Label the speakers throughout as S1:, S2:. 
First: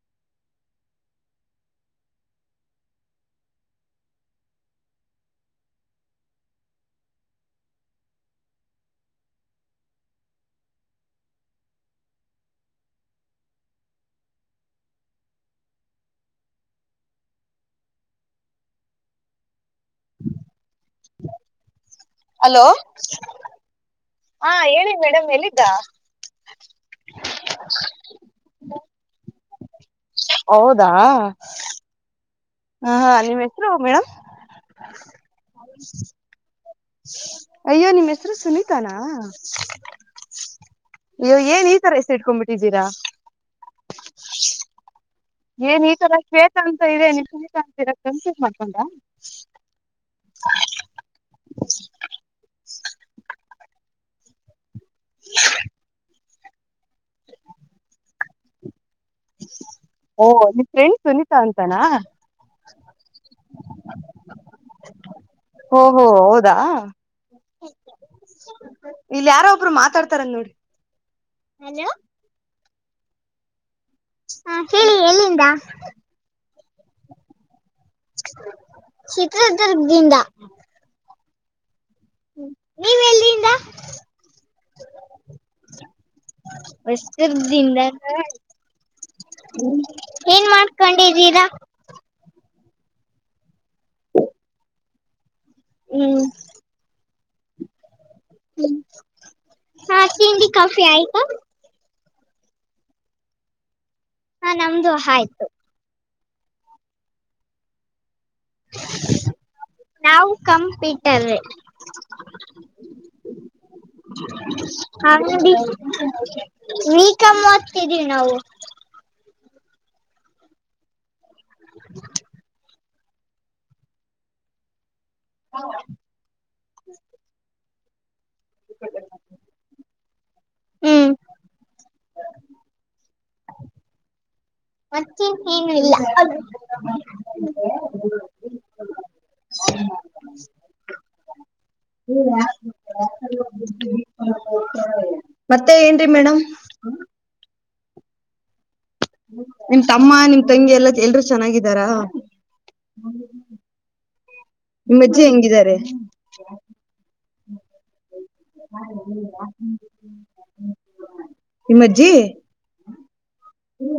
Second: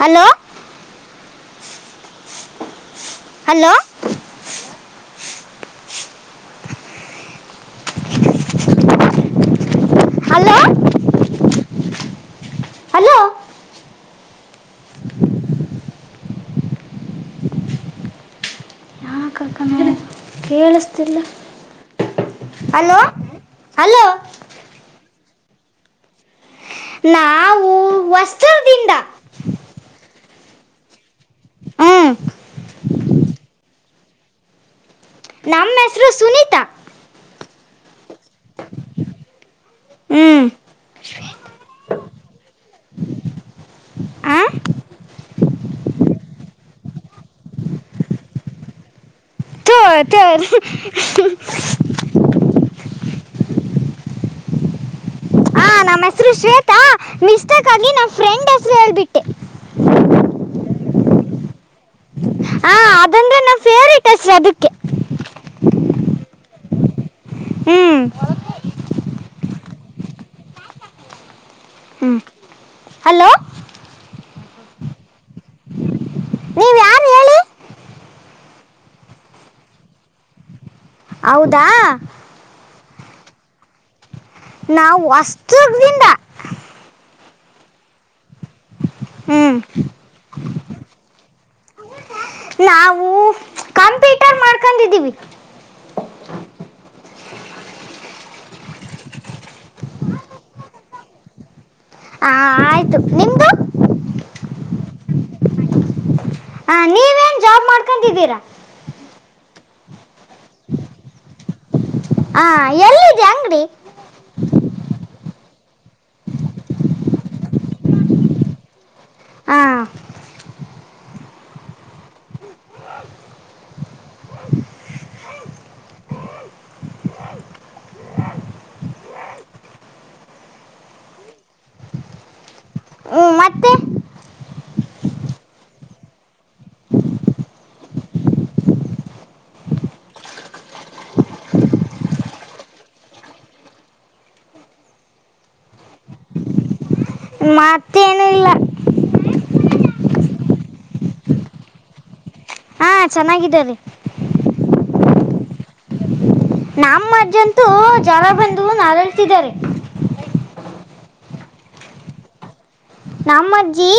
S1: Hello hello hello hello ಕಕ ಕೇಳಿಸ [unintelligible]
S2: hello
S1: hello
S2: ಹ ಹೇಳಿ ಮೇಡಮ್ ಎಲ್ಲಿ ದಾ
S1: ನಾವು ವಸ್ತ್ರದಿಂದ
S2: ಹೌದಾ
S1: ಹ್ಮ್
S2: ಹ ಹಾ ನಿಮ್ಮ್ ಹೆಸರು ಮೇಡಮ್
S1: ನಾಮ ಮಸರು ಸುನಿತಾ
S2: ಅಯ್ಯೋ ನಿಮ್ಮ್ ಹೆಸರು ಸುನೀತಾನ
S1: ಹ್ಮ್
S2: ಅಯ್ಯೋ ಏನ್ ಈ ತರ ಎಸ ಇಟ್ಕೊಬಿಟ್ಟಿದ್ದೀರಾ
S1: ಹ
S2: ಏನ್ ಈ ತರ ಶ್ವೇತ [unintelligible] ಅಂತ ಇದೆೇ ನೀ ಶ್ವೇತ ಅಂತ ಇರ ಕನ್ಫ್ಯೂಸ್ ಮಾಡ್ಕೊಂಡ
S1: ಥೋ, ಥೋ. ಹ ನಮ್ಮ್ ಹೆಸರು ಶ್ವೇತಾ ನಿಷ್ಟ್ಕ ಅಲ್ಲಿ ನಮ್ಮ ಫ್ರೆಂಡ್ ಹೆಸರು ಹೇಳ್ಬಿು [unintelligible]
S2: ಓ ನಿಮ ಫ್ರೆಂಡ್ ಸುನಿತಾ ಅಂತ
S1: ಆ ಅದಂದ್ರೆ ನಮ್ಮ ಫೇವ್ರೇಟ್ ಹೆಸರು ಅದಕ್ಕೆ
S2: ಓಹೋ ಹೌದಾ
S1: ಹ್ಮ್
S2: ಇಲ್ಲ ಯಾರೋ ಒಬ್ರು ಮಾತಾಡ್ತಾರ ನೋಡಿ
S1: ಹ್ಮ ಹಲೋ
S2: ಹಾ ಹೇಳಿ ಎಲ್ಲಿಂದ
S1: ನೀವ ಯರು ಹೇಳಿ
S2: ಚಿತ್ರದುರ್ಗದಿಂದ
S1: ಹೌದಾ
S2: ಹ್ಮ ನೀವೆ ಎಲ್ಲಿಂದ
S1: ನಾವು ವಸ್ದನಿಂದ
S2: ತಿರ್ದ
S1: ಹ್ಮ್
S2: ಏನ್ ಮಾಡ ಕೊಂಡಿದೀರಾ
S1: ನಾವು ದ್ದಿವಿ
S2: ಹ್ಮ್ ತಿಂಡಿ ಕಾಫಿ ಆಯ್ತಾ
S1: ಹಾ ಆಯ್ತು ನಿಮ್ದು
S2: ಹಾ ನಮ್ದುಹ ಆಯ್ತು
S1: ಹ ನೀವೇನ್ ಜಾಬ್ ಮಾಡ್ಕೊಂಡಿದ್ದೀರಾ
S2: ನಾ ಕಂಪೀಟರ್
S1: ಹಾ ಎಲ್ಲಿದೆ ಅಂಗಡಿ
S2: ನೀ ವೀಕಮ್ಮತಿದೀವಿ ನಾವು
S1: ಹಾ
S2: ಹೌ ಹ್ಮ್
S1: ಮತ್ತೆ
S2: ಮತ್ತೆ ಏನು ಇಲ್ಲ ಹ್ಮ ಹ ಮತ್ತೆ ಏನ್ರಿ ಮೇಡಮ್
S1: ಮತ್ತೇ ಏನು ಇಲ್ಲ
S2: ನಿಮ ತಮ್ಮ ನಿಮ್ ತಂಗಿ ಎಲ್ಲ ಎಲ್ರೂ ಚೆನ್ನಾಗಿದ್ದಾರಾ
S1: ಹಾ ಚೆನ್ನಾಗಿದ್ದ ರೀ
S2: ನಿಮ್ಮಜ್ಜಹೆಂಗಿದ್ದಾರೆ
S1: ನಮ್ಮ ಅಜ್ಜಿ ಅಂತೂ ಜ್
S2: ನಿಮ್ಮಜ್ಜಿ
S1: ನಮ್ಮ ಅಜ್ಜಿ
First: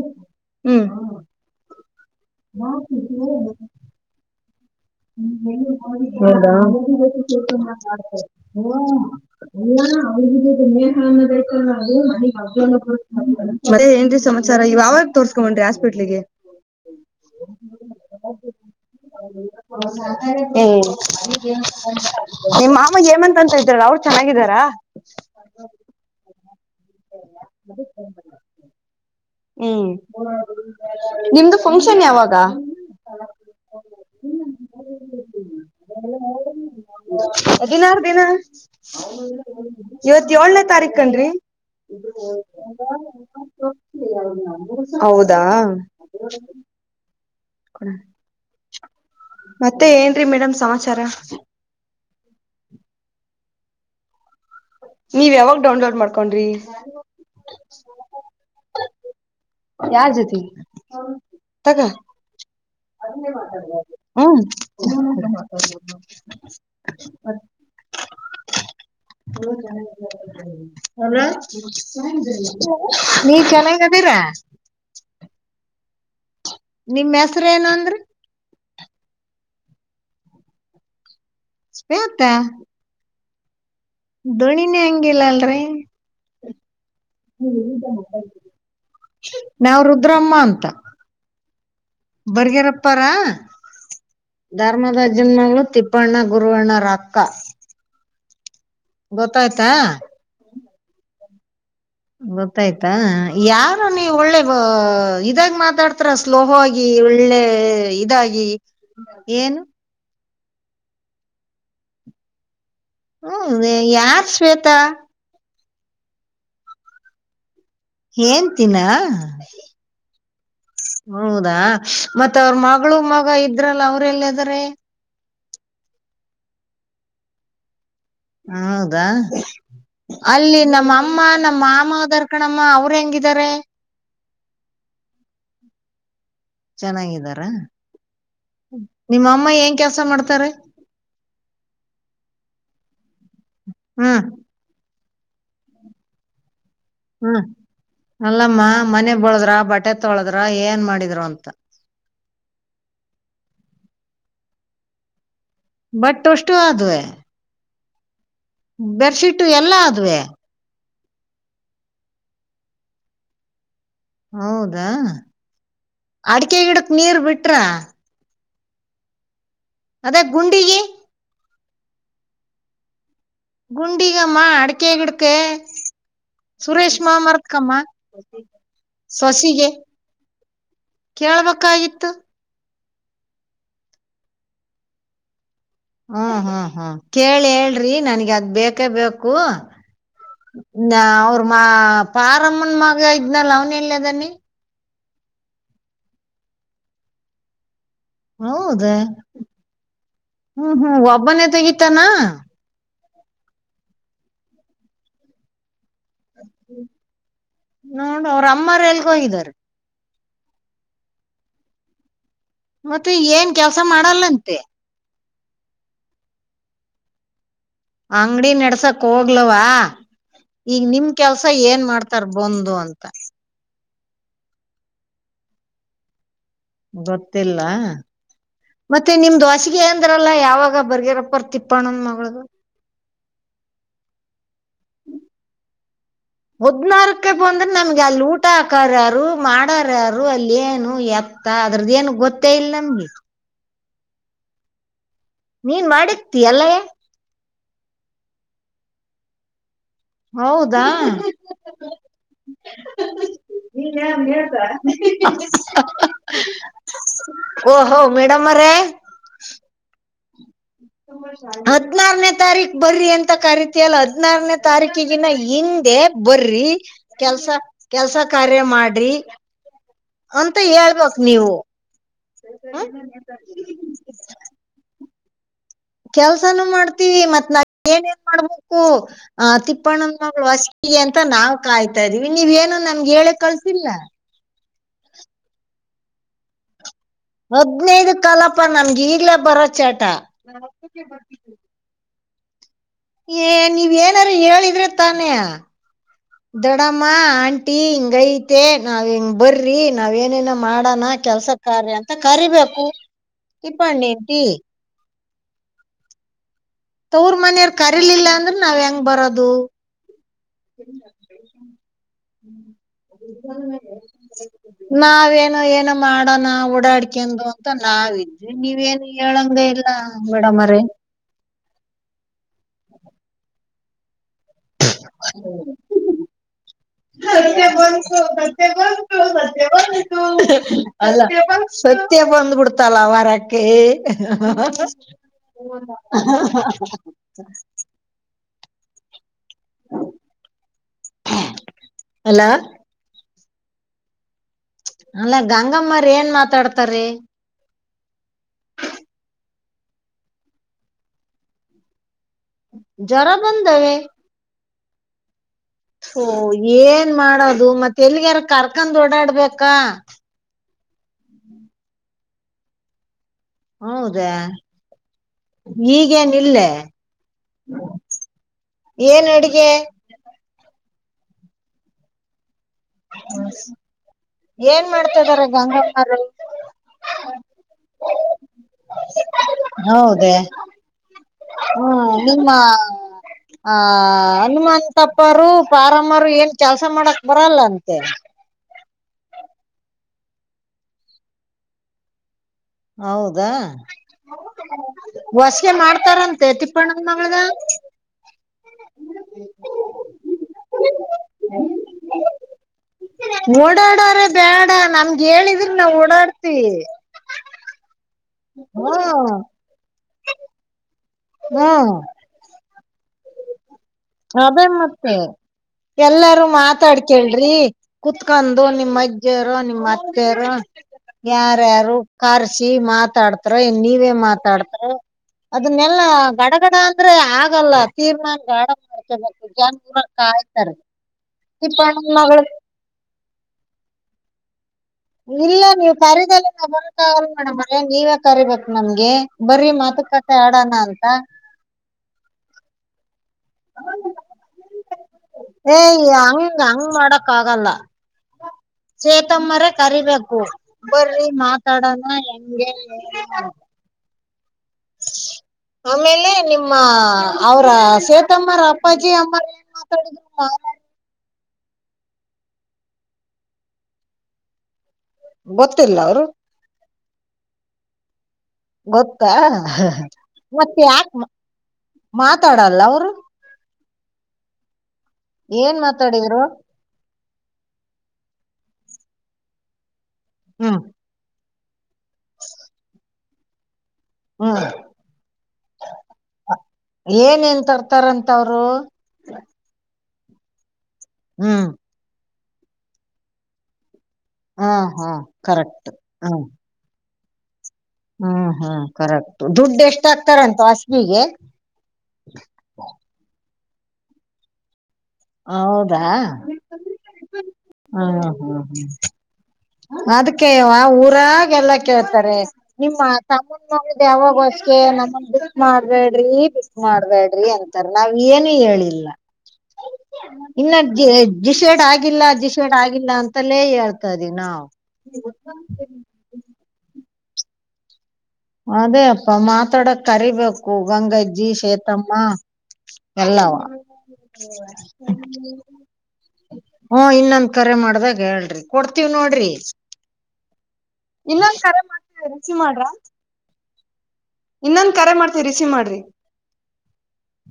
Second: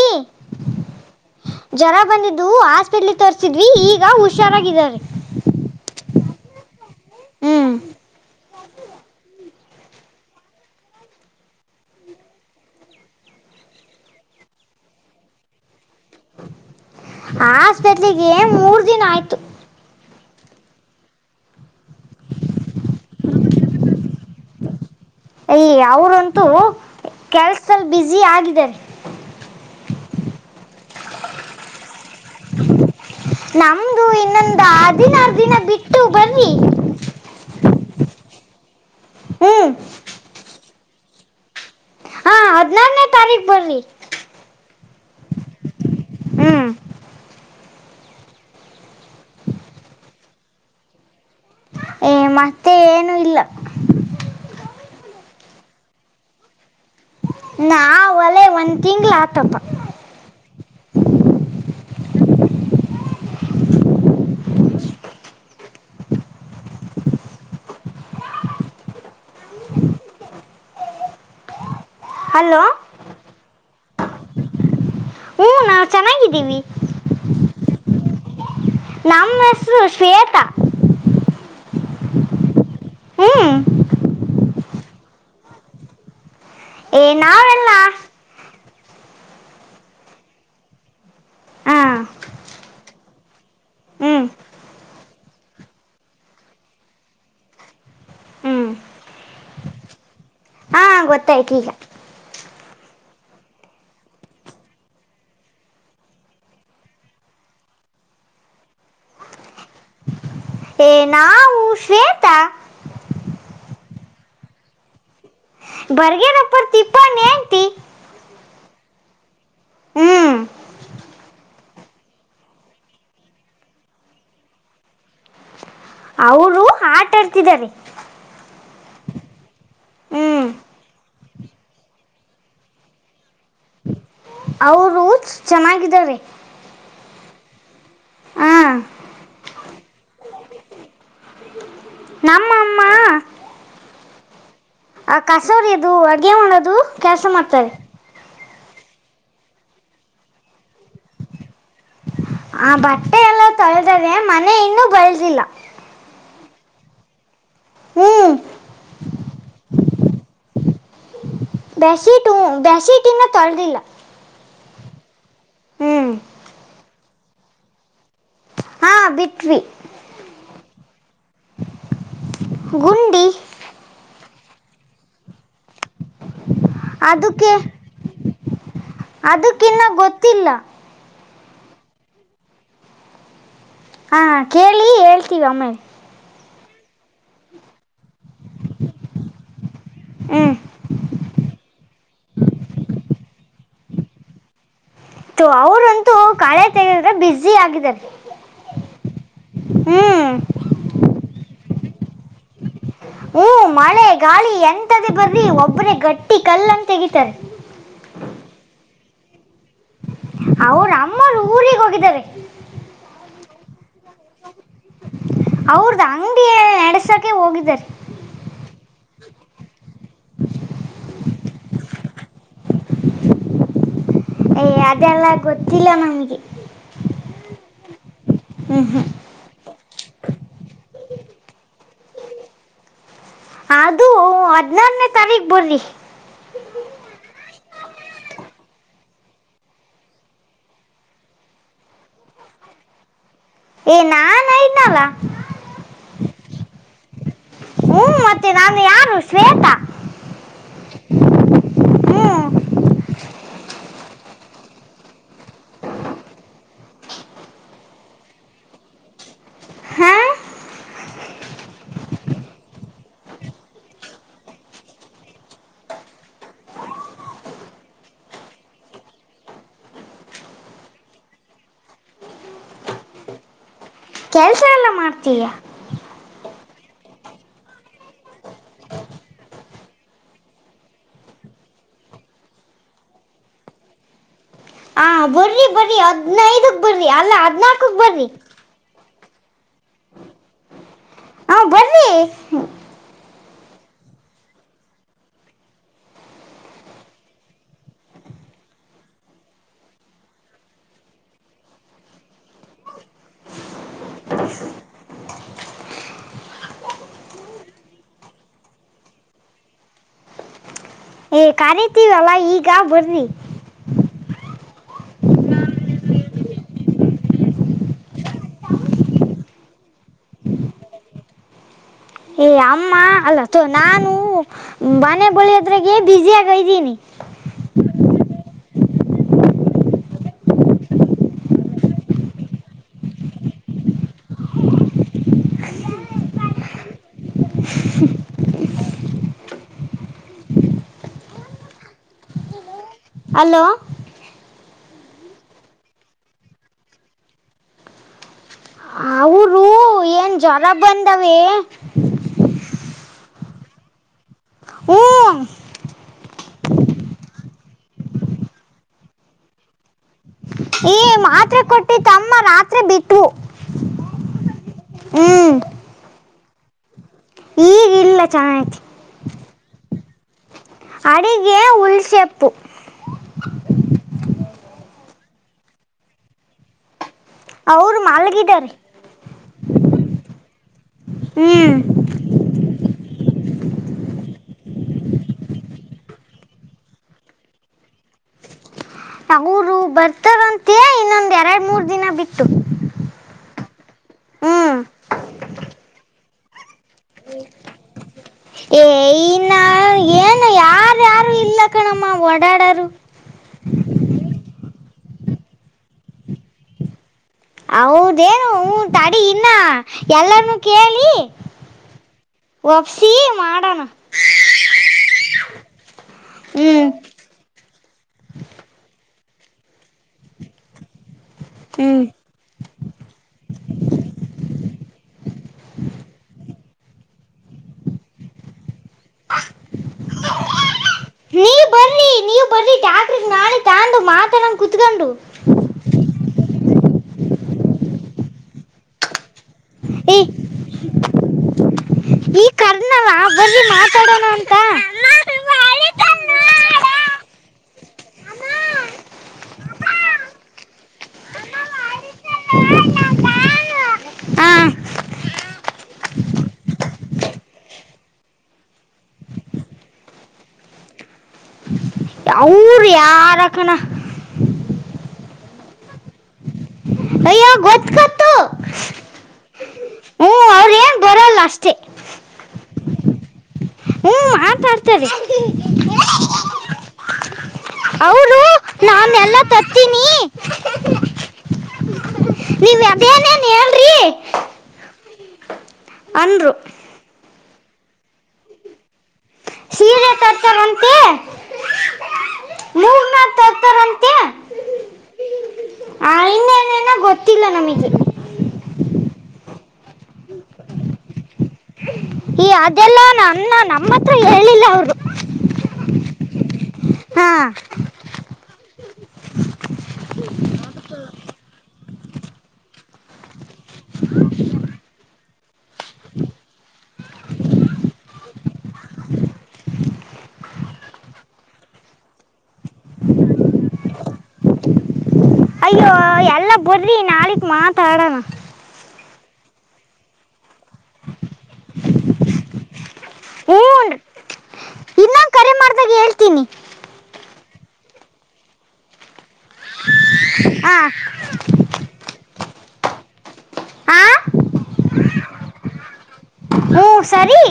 S1: ಜರ ಜರ ಬಂದಿದ್ದು ಹಾಸ್ಪಿಟ್ಲ್ ತೋರ್ರಿಸಿದ್ವಿ ಈಗ ಹುಷಾರ ಹ್ಮ್
S2: ಓ ಎಲ್ಲೇ ಹ ಬತಲ್ಲ ಅದು ನನಗ್ ಹ ಕೊಡ್ತ ಅದೇ ಏನ್ರೀ ಸಮಾಚಾರ ಯವಾವಾಗ ತೋರ್ಸ್ಕೊಂಡ್ರಿ ಆಸ್ಪಿಟ್ಲಿಗೆ
S1: ಆಸ್ಪೆತ್ಗೆ ಮೂರ್ ದಿನ ಆಯ್ತು
S2: ಹ್ಮ್ ನಿಮ್ಮ ಮಾಮಗ ಹೇಮಂತ್ ಇದ್ರಲ್ಲ ಅವ್ರು ಚೆನ್ನಾಗಿದಾರಾ
S1: ಯ ಅವ್ರಂತೂ ಕೆಲ್ಸದಲ್ಲಿ ಬ್ಯಸಿ ಆಗಿದ್ದಾರೆ
S2: ಹ್ಮ್ ನಿಮ್ದು ಫಂಕ್ಷನ್ ಯಾವಾಗ
S1: ನಮ್ದು ಇನ್ನೊಂದು ಹದಿನಾರು ದಿನ ಬಿಟ್ಟು ಬರಿ
S2: ಹದಿನಾರು ದಿನ
S1: ಹ್ಮ್
S2: ಇವತ್ತ ಏಳ್ನೇ ತಾರೀಖ ಕಂಡ್ರಿ
S1: ಹಾ ಹದಿನಾರನೇ ತಾರೀಕು ಬರ್ರಿ
S2: ಹೌದಾ
S1: ಹ್ಮ್
S2: ಹ್ಮ ಮತ್ತೆ ಏನ ರಿ ಮೇಡಮ್ ಸಮಾಚಾರ
S1: ಏ ಮತ್ತೆ ಏನು ಇಲ್ಲ
S2: ನೀವ್ ಯಾವಾಗ ಡೌನ್ಲೋಡ್ ಮಾಡ್ಕೊಂಡ್ರಿ
S1: ನಾ ಒಲೆ ಒಂದ್ ತಿಂಗಳ ಆತಪ್ಪ
S2: ಯಾರ್ ಜೊತಿ ಹ್ಮ ಹಲೋ
S1: ಹಲೋ
S2: ನೀವು ಚೆನ್ನಾಗಿದ್ದೀರಾ
S1: ಹ್ಞೂ ನಾವು ಚೆನ್ನಾಗಿದ್ದೀವಿ
S2: ನಿಮ್ಮ್ ಹೆಸರು ಏನ ಅಂದ್ರಿ
S1: ನಮ್ಮಸ್ು ಶ್ವೇತ
S2: ಪಂತ
S1: ಹ್ಮ್
S2: ೋಣಿನಿ ಹಂಗಿಲ್ಲ ಅಲ್ರಿ
S1: ಏ ನಾವೆಲ್ಲ
S2: ನಾವ್ ರುದ್ರಮ್ಮ ಅಂತ
S1: ಹಾಂ
S2: ಬರ್ಗ್ಯಾರಪ್ಪಾರಾ
S1: ಹ್ಞೂ
S2: ಧರ್ಮದ ಜನ್ಮಗಳು ತಿಪ್ಪಣ್ಣ ಗುರುವಣ್ಣ ರಕ್ಕ ಗೊತ್ತಾಯ್ತಾ
S1: ಹಾ ಗೊತ್ತಾಯ್ತು ಈಗ
S2: ಗೊತ್ತಾಯ್ತಾ ಯಾರು ನೀವು ಒಳ್ಳೆ ಇದಾಗ ಮಾತಾಡ್ತರಾ ಸ್ಲೋಹ ಆಗಿ ಒಳ್ಳೆ ಇದಾಗಿ ಏನು
S1: ಏ ನಾವು ಶ್ವೇತಾ
S2: ಹ್ಮ ಯಾರ್ ಶ್ವೇತಾ
S1: ಬರ್ಗನ ಪಡ್ತಿಪ್ಪನ್ ಆಟ
S2: ಏನ್ಂತಿನ
S1: ಹ್ಞೂ
S2: ಹೌದಾ ಮತ್ತ ಅವ್ರ ಮಗಳು ಮಗ ಇದ್ರಲ್ಲ ಅವ್ರಲ್ಲದಾರೆ
S1: ಅವರು ಆಟ ಆಡ್ತಿದ್ದಾರೆ
S2: ಹೌದಾ
S1: ಹ್ಞೂ
S2: ಅಲ್ಲಿ ನಮ್ಮಅಮ್ಮ ನಮ್ಮ ಮಾಮ ದರ್ಕಣಮ್ಮ ಅವ್ರ ಹೆಂಗಿದ
S1: ಅವರು ಚೆನ್ನಾಗಿದ್ದಾರೆ
S2: ಚೆನ್ನಾಗಿದ್ದಾರಾ
S1: ಹಾ
S2: ನಿಮ್ಮ ಅಮ್ಮ ಏನ್ ಕೆಲ್ಸ ಮಾಡ್ತಾರೆ
S1: ಮ್ಮ
S2: ಹ್ಮ್
S1: ಆ ಕಸೋರಿ ಅದು ಅಡ್ಗೆ ಮಾಡೋದು ಕೆಲ್ಸ
S2: ಹ್ಮ್
S1: ಮತ್ತೆ
S2: ಅಲ್ಲಮ್ಮ ಮನೆ ಬೊಳದ್ರ ಬಟ್ಟೆ ತೊಳದ್ರ ಏನ್ ಮಾಡಿದ್ರು ಅಂತ
S1: ಆ ಬಟ್ಟೆ ಎಲ್ಲ ತೊಳೆದದೆ ಮನೆ ಇನ್ನೂ ಬೆಳೆದಿಲ್ಲ
S2: ಬಟ್ ಅಷ್ಟು ಆದುವ
S1: ಹ್ಮ್
S2: ಬೆಡ್ಶೀಟ ಎಲ್ಲಾ ಅದುವೇ
S1: ಬಸಿಟು ಬಸಿಟನ್ನ ತೊಳದಿಲ್ಲ
S2: ಹೌದಾ ಅಡಿಕೆ ಗಿಡಕ್ ನೀರ್ ಬಿಟ್ರ
S1: ಹಾ ಬಿಟ್ವಿ
S2: ಅದೇ ಗುಂಡಿಗೆ
S1: ಗುಣಂಡಿ
S2: ಗಂಡಿಗಮ್ಮ ಅಡಕೇ ಗಡಕ್ಕ ಸುರೇಶ್್ಮ
S1: ಅದಕ್ಕೆ
S2: ಮರತಕಮ್ಮ ಸೊಸಿಗೆ
S1: ಅದಕ್ಕಿನ್ನ ಗೊತ್ತಿಲ್ಲ
S2: ಕೇಳ್ಬೇಕಾಗಿತ್ತು
S1: ಹಾ ಕೇಳಿ ಹೇಳ್ತೀವಿ ಒಮ್ಮೇ
S2: ಹ್ಮ್ ಹ್ಮ್ ಹ್ಮ್ ಕೇಳಿ ಹೇಳ್ರಿ ನನ್ಗ ಅದ್ ಬೇಕೇ ಬು
S1: ಹ್ಞೂ
S2: ನ ಅವ್ರ ಮಾ ಪಾರಮ್ಮನ್ ಮಗ ಇದ್ನ ಲ ಅವ್ನ ಇಲ್ಲದನ್ನಿ
S1: ಅವ್ರಂತೂ ಕಳೆ ತೆಗೆದ್ರೆ ಬುಸಿ ಆಗಿದ್ದಾರೆ
S2: ಹೌದ
S1: ಹ್ಞೂ
S2: ಹ್ಮ್ ಹ್ಮ್ ಒಬ್ಬನೇ ತೆಗಿತಾನ
S1: ಹ್ಮ ಮಳೆ ಗಾಳಿ ಎಂತದ ಬರ್ರಿ ಒಬ್ರ ಗಟ್ಟಿ ಕಲ್ಲನ್ನು ತೆಗಿತಾರೆ
S2: ನೋಡ್ ಅವ್ರ ಅಮ್ಮ ಎಲ್ಗ ಹೋಗಿದ್ದಾರೆ
S1: ಅವರು ಅಮ್ಮರು ಊರಿಗೆ ಹೋಗಿದ್ದಾರೆ
S2: ಮತ್ತೆ ಏನ್ ಕೆಲ್ಸ ಮಾಡಲ್ಲಂತೆ
S1: ಅವ್ರದ ಅಂಗಿಯ ನಡಸಕೆ ಹೋಗಿದ್ದಾರೆ
S2: ಅಂಗಡಿ ನೆಡ್ಸಕ್ ಹೋಗ್ಲವಾ ಈಗ ನಿಮ ಕೆಲ್ಸ ಏನ್ ಮಾಡ್ತಾರ ಬಂದು ಅಂತ
S1: ಯ ಅದೆಲ್ಲಾ ಗೊತ್ತಿಲ್ಲ ನಮ್ಗೆ.
S2: ಗೊತ್ತಿಲ್ಲ
S1: ಹ್ಞೂ ಹ್ಞೂ
S2: ಮತ್ತೆ ನಿಮ್ದ ವಾಸಿಗೆ ಏಂದ್ರಲ್ಲ ಯಾವಾಗ ಬರ್ಗಿರಪ್ಪರ್ ತಿಪ್ಪಣಂದ ಮಗಳ್ದ.
S1: ಅದು ಹದಿನಾರನೇ ತಾರೀಕ್ ಬರ್ರಿ.
S2: ಹದ್ನಾರಕ್ಕೆ ಬಂದ್ರ ನಮ್ಗೆ ಅಲ್ಲಿ ಊಟ ಹಾಕರ ಯಾರು ಮಾಡಾರ ಯಾರು ಅಲ್ಲಿ ಏನು ಎತ್ತ ಅದ್ರದ ಏನು ಗೊತ್ತೇ ಇಲ್ಲ. ಗೆ
S1: ಏ ನಾನ್ಯನಲ್ಲ.
S2: ನೀನ್ ಮಾದಡಿಕ್ತಿ ಅಲ್ಲ
S1: ಹ್ಮ ಮತ್ತೆ ನಾನು ಯಾರು ಶ್ವೇತಾ‌‌‌.
S2: ಹೌದಾ.
S1: ಹ್ಞೂ
S2: ನೀನ್ ಹೇಳ್ತ ಓ ಹ ಮೇಡಮ್ಮರೆ.
S1: ಹಾಂ
S2: [inaudible] ಹದ್ನಾರನೇ ತಾರೀಕ್ ಬರ್ರಿ ಅಂತ ಕರೀತ ಅಲ್ಲ ಹದ್ನಾರನೇ ತಾರೀಕಿಗಿನ ಹಿಂದೆ ಬರ್ರಿ ಕೆಲ್ಸ ಕೆಲ್ಸ ಕಾರ್ಯ ಮಾಡ್ರಿ ಅಂತ ಹೇಳ್ಬಕ್ ನೀವು.
S1: ಕೆಲಸ [unintelligible]
S2: ಕೆಲ್ಸಾನು ಮಾಡ್ತೀವಿ ಮತ್ ನಾ ಏನ್ ಏನ್ ಮಾಡ್ಬೇಕು ಆ ತಿಪ್ಪಣ್ಣನ್ ಮಗ್ಳ್ ವಸ್ಗೀ ಮತ್ತ ನಾವ್ ಕಾಯ್ತಾ ಇದ್ದೀವಿ ನೀವ ಏನು ನಮ್ಗೆ ಹೇಳೆ ಕಳ್ಸಿಲ್ಲ.
S1: ಹಾ ಬರ್ರಿ ಬರ್ರಿ ಹದ್ನೈದು
S2: ಹದ್ನೈದ ಕಲಪ ನಮ್ಗೆ ಈಗ್ಲೇ ಬರೋ ಚಟ.
S1: ಹ್ಮ.
S2: ಏ ನೀವೇಏನಾರ ಹೇಳಿದ್ರೆ ತಾನೇ. ದಡಮ್ಮ ಆಂಟಿ ಹಿಂಗಐತೆ ನಾವ್ ಹೆಂಗ್ ಬರ್ರಿ ನಾವ್ ಏನೇನ ಮಾಡನ. ಕೆಲ್ಸ ಕಾರ ಅಂತ ಕರಿಬೇಕು ಇಪ್ಪಣ್ಣಿಟಿ. ತವ್ರ ಮನೆಯರ್ ಕರಿಲಿಲ್ಲ ಅಂದ್ರ ನಾವ್ ಹೆಂಗ ಬರೋದು.
S1: ಏ ಕಾಣಿತೀವಲ್ಲ ಈಗ ಬರ್ರಿ.
S2: [inaudible] ನಾವೇನು ಏನ ಮಾಡೋಣ ಓಡಾಡ್ಿಕಂದು ಅಂತ ನಾವಿದ್ವಿ ನೀವ ನು ಹೇಳಂಗ. ಮೇಡಮರೆ.
S1: ಏ ಅಮ್ಮ ಅಲ್ಲ ತು ನಾನು ಬಾನೆ ಬಲೇಯೊದ್ರಗೆ ಬಿಜ಼ಿಯಗದಿನಿ.
S2: ಸತ್ಯ ಬಂತು ಸತ್ಯ ಬಂತು. ಅಲ್ಲ ಸತ್ಯ ಬಂದ್ಬಿಡ್ತಲ್ಲ ವರಕ್ಕೆ. [inaudible] ಅಲ್ಲ
S1: ಅಲೋ.
S2: ಅಲ್ಲಾ ಗಂಗಮ್ಮ್ರ ಏನ್ ಮಾತಾಡ್ತಾರೀ.
S1: ಅವರು ಏನ್ ಜ್ವರ ಬಂದಾವೇ.
S2: ಜರ ಬಂದವೆ.
S1: ಹೋ
S2: ತು ಏನ್ ಮಾಡೋದು ಮತ್ತೆ ಎಲ್ಲಿಗಾರ ಕರ್ಕೊಂಡ್ ಓಡಾಡ್ಬೇಕಾ.
S1: ಈ ಮಾತ್ರೆ ಕೊಟ್ಟಿತ್ ಅಮ್ಮ ರಾತ್ರಿ ಬಿಟ್ವು.
S2: ಹೌದಾ
S1: ಹ್ಮ್
S2: ಈಗೇನಿಲ್ಲೆ.
S1: ಈಗ ಇಲ್ಲ ಚೆನ್ನಾಗೈತಿ
S2: ಏನ್ ಅಡಗೆ.
S1: ಅಡಿಗೆ ಉಲ್ಸೆಪ್ಪು.
S2: ಹ ಏನ್ ಮಾಡ್ತಿದಾರ ಗಂಗಮ್ಮಾರು.
S1: ಅವರು ಮಾಲ್ಗಿಡಾರೆ.
S2: ಹ್ಮ ನಿಮ್ಮ ಆ ಹನುಮಂತಪ್ಪರು ಪಾರಮ್ಮರು ಏನ್ ಕೆಲ್ಸ ಮಾಡಕ್ ಬರಲ್ಲಂತ ತ್ತೆ.
S1: ಅವ್ರು ಬರ್ತಾರಂತೆ ಇನ್ನೊಂದ್ ಎರಡು ಮೂರ್ ದಿನ ಬಿ
S2: ಹೌದಾ
S1: ಹ್ಮ್
S2: ಹೊಸಿಗೆ ಮಾಡ್ತಾರಂತೆ ತಿಪ್ಪ [unintelligible]
S1: ಏ ಇನ್ನ ಏನು ಯಾರು ಯಾರು ಇಲ್ಲ ಕಣಮ್ಮ ಓಡಾಡೋರು
S2: ಓಡಾಡಾರೆ ಬ್ಯಾಡ ನಮಗೆ ಹೇಳಿದ್ರಿ ನಾವವು ಓಡಾಡ್ತಿವಿ
S1: ದೇನು ಹ ತಡಿ ಇನ್ನ ಎಲ್ಲನ್ನುೂ ಕೇಳಿ
S2: ಹ್ಮ
S1: ಒಪ್ಸಿ ಮಾಡೋಣ
S2: ಅದೇ ಮತ್ತೆ ಎಲ್ಲಾರೂ
S1: ಹ್ಮ್
S2: ಮಾತಾಡ್ಕೇಳ್ರಿ ಕುೂತ್ಕೊಂಡು ನಿಮ್ಮ ಅಜ್ಜಿ ಯಾರು ನಿಮ್ ಅತ್ತೆ ಯಾರು ಯಾರ್ಯಾರು
S1: ಹ್ಮ್
S2: ಕರ್ಸಿ ಮಾತಾಡ್ತಾರೋ ನೀವೇ ಮಾತಾಡ್ತಾರ ಅದನ್ನೆಲ್ಲ ಗಡ ಡ ಅಂದ್ರೆ ಆಗಲ್ಲ ತೀರ್ಮಾನ ಗಾಡ ಮಾಡ್ತ ಜರ ಕಾಯ್ತಾರೆ ಇಪ್ಪಣ ಮಳ
S1: ನಳೆ ತಾಂದು ಮಾತ್ರರಂ
S2: ಇಲ್ಲ ನೀವ್ ಕರೀದಲ್ಲ ನಾ ಬರಕ್ ಆಗಲ್ಲ ಮೇಡಮ್ ಅರೇ ನೀವೇ ಕರಿಬೇಕು ನಮ್ಗೆ ಬರಿ ಮಾತು
S1: ಏ
S2: ಕತೆ ಆಡೋಣ ಅಂತ
S1: ಈ ಕಾರ್ಧ್ನಲ್ಲ ಬನ್ನಿ ಮಾತಾಡೋಣ ಅಂತ
S2: ಏ ಹಂಗ ಹಂಗ ಮಾಡಕ್ ಆಗಲ್ಲ ಚೇತಮ್ಮರ ಕರಿಬೇಕು ಬರಿ ಮಾತಾಡೋಣ ಹೆಂಗೆ
S1: ಹ್ಮ
S2: ಆಮೇಲೆ ನಿಮ್ಮ ಅವ್ರ ಸೇತಮ್ಮ ಅಪ್ಪಾಜಿ ಅಮ್ಮರ ಏನ್ ಮಾತಾಡಿದರು
S1: ಅವ್ರು ಯಾರ ಕಣ
S2: ಗೊತ್ತಿಲ್ಲ ಅವರು
S1: ಅಯ್ಯೋ ಗೊತ್ತಾ
S2: ಗೊತ್ತಾ
S1: ಹ್ಞೂ
S2: ಮತ್ತೆ
S1: ಅವ್ರೇನ್
S2: ಯಾಕ್
S1: ಬರಲ್ಲ ಅಷ್ಟೇ
S2: ಮಾತಾಡಲ್ಲ ಅವರು
S1: ಹ್ಮ್ ಆತಾಡ್ತಾರೆ
S2: ಮಾತಾಡಿದ್ರು
S1: ಅವರು ನಾನ ಎಲ್ಲ ತರ್ತೀನಿ
S2: ಹ್ಮ್
S1: ನೀವು ಅದು ಹೆನ್ ಹೆನ್
S2: ಹ್ಮ್
S1: ಅಂದ್ರು
S2: ಏನ್ ಏನ್ ತರ್ತಾರಂತ ಅವರು
S1: ಸೀರೆ ತರ್ತಾರಂತೆ
S2: ಹ್ಮ್
S1: [unintelligible]
S2: ಹಾ ಹಾ ಕರೆಕ್ಟ್ ಹಾ
S1: ಇಲ್ಲ ನಮಗೆ
S2: ಹ್ಮ್ ಹ್ಮ್ ಕರೆಕ್ಟ್ ದುಡ್ಡು ಎಷ್ಟಾಗಕ್ತಾರಂತು ಹಸವಿಗೆ
S1: ಈ ಅದೆಲ್ಲ ನನ್ನ ನಮ್ಮ ಹತ್ರ ಹೇಳಿಲ್ಲ ಅವರು
S2: ಹೌದಾ
S1: ಹಾ
S2: ಹಾ ಹ್ಮ್ ಹ್ಮ್ ಅದಕ್ಕೆವ ಊರಾಗ ಎಲ್ಲ ಕೇಳ್ತಾರೆ ನಿಮ್ಮ ತಮ್ಮನ್ ಮಳ ಯಾವಾಗೋಸ್ಕ ನಮ್ಮ ಮಾಡ್ಬ್ಯಾಡ್ರಿ ಬಿಸ ಮಾಡ್ಬ್ಯಾಡ್ರಿ ಅಂತಾರ ನಾವ್ ಏನು ಹೇಳಿಲ್ಲ ಇನ್ನ ಜ ಜಿಶೇಡ್ ಆಗಿಲ್ಲ ಜಿಶೇಡ್ ಆಗಿಲ್ಲ ಅಂತಲೇ ಹೇಳ್ತದ ನಾವವು
S1: ಅಯ್ಯೋ ಎಲ್ಲ ಬರ್ಲಿ ನಾಳಕ್ ಮಾತಾಡೋಣ
S2: ಅದೇ ಅಪ್ಪ ಮಾತಾಡಕ್ ಕರಿಬೇಕ ಗಂಗಜ್ಜಿ ಸೇತಮ್ಮ ಎಲ್ಲಾವ
S1: ಹ್ಞೂ ಇನ್ನೊಂದು ಕರೆ ಮಾಡ್ದಾಗ ಹೇಳ್ತೀನಿ
S2: ಹ ಇನ್ನ ಕರೆ ಮಾಡ್ದಾಗ ಹೇಳ್ರಿ ಕೊಡ್ತೀವ್ ನೋಡ್ ರೀ
S1: ಹಾ
S2: ಇನ್ನೊಂದ್ ಕರೆ ಮಾಡ್ತನಿ ರಿಸೀವ್ ಮಾಡ್ರ
S1: ಹಾ
S2: ಇನ್ನೊಂದ್ ಕರೆ ಮಾಡ್ತೀವ್ ರಿಸಿವ್ ಮಾಡ್ರಿ
S1: ಹ್ಮ್ ಸರಿ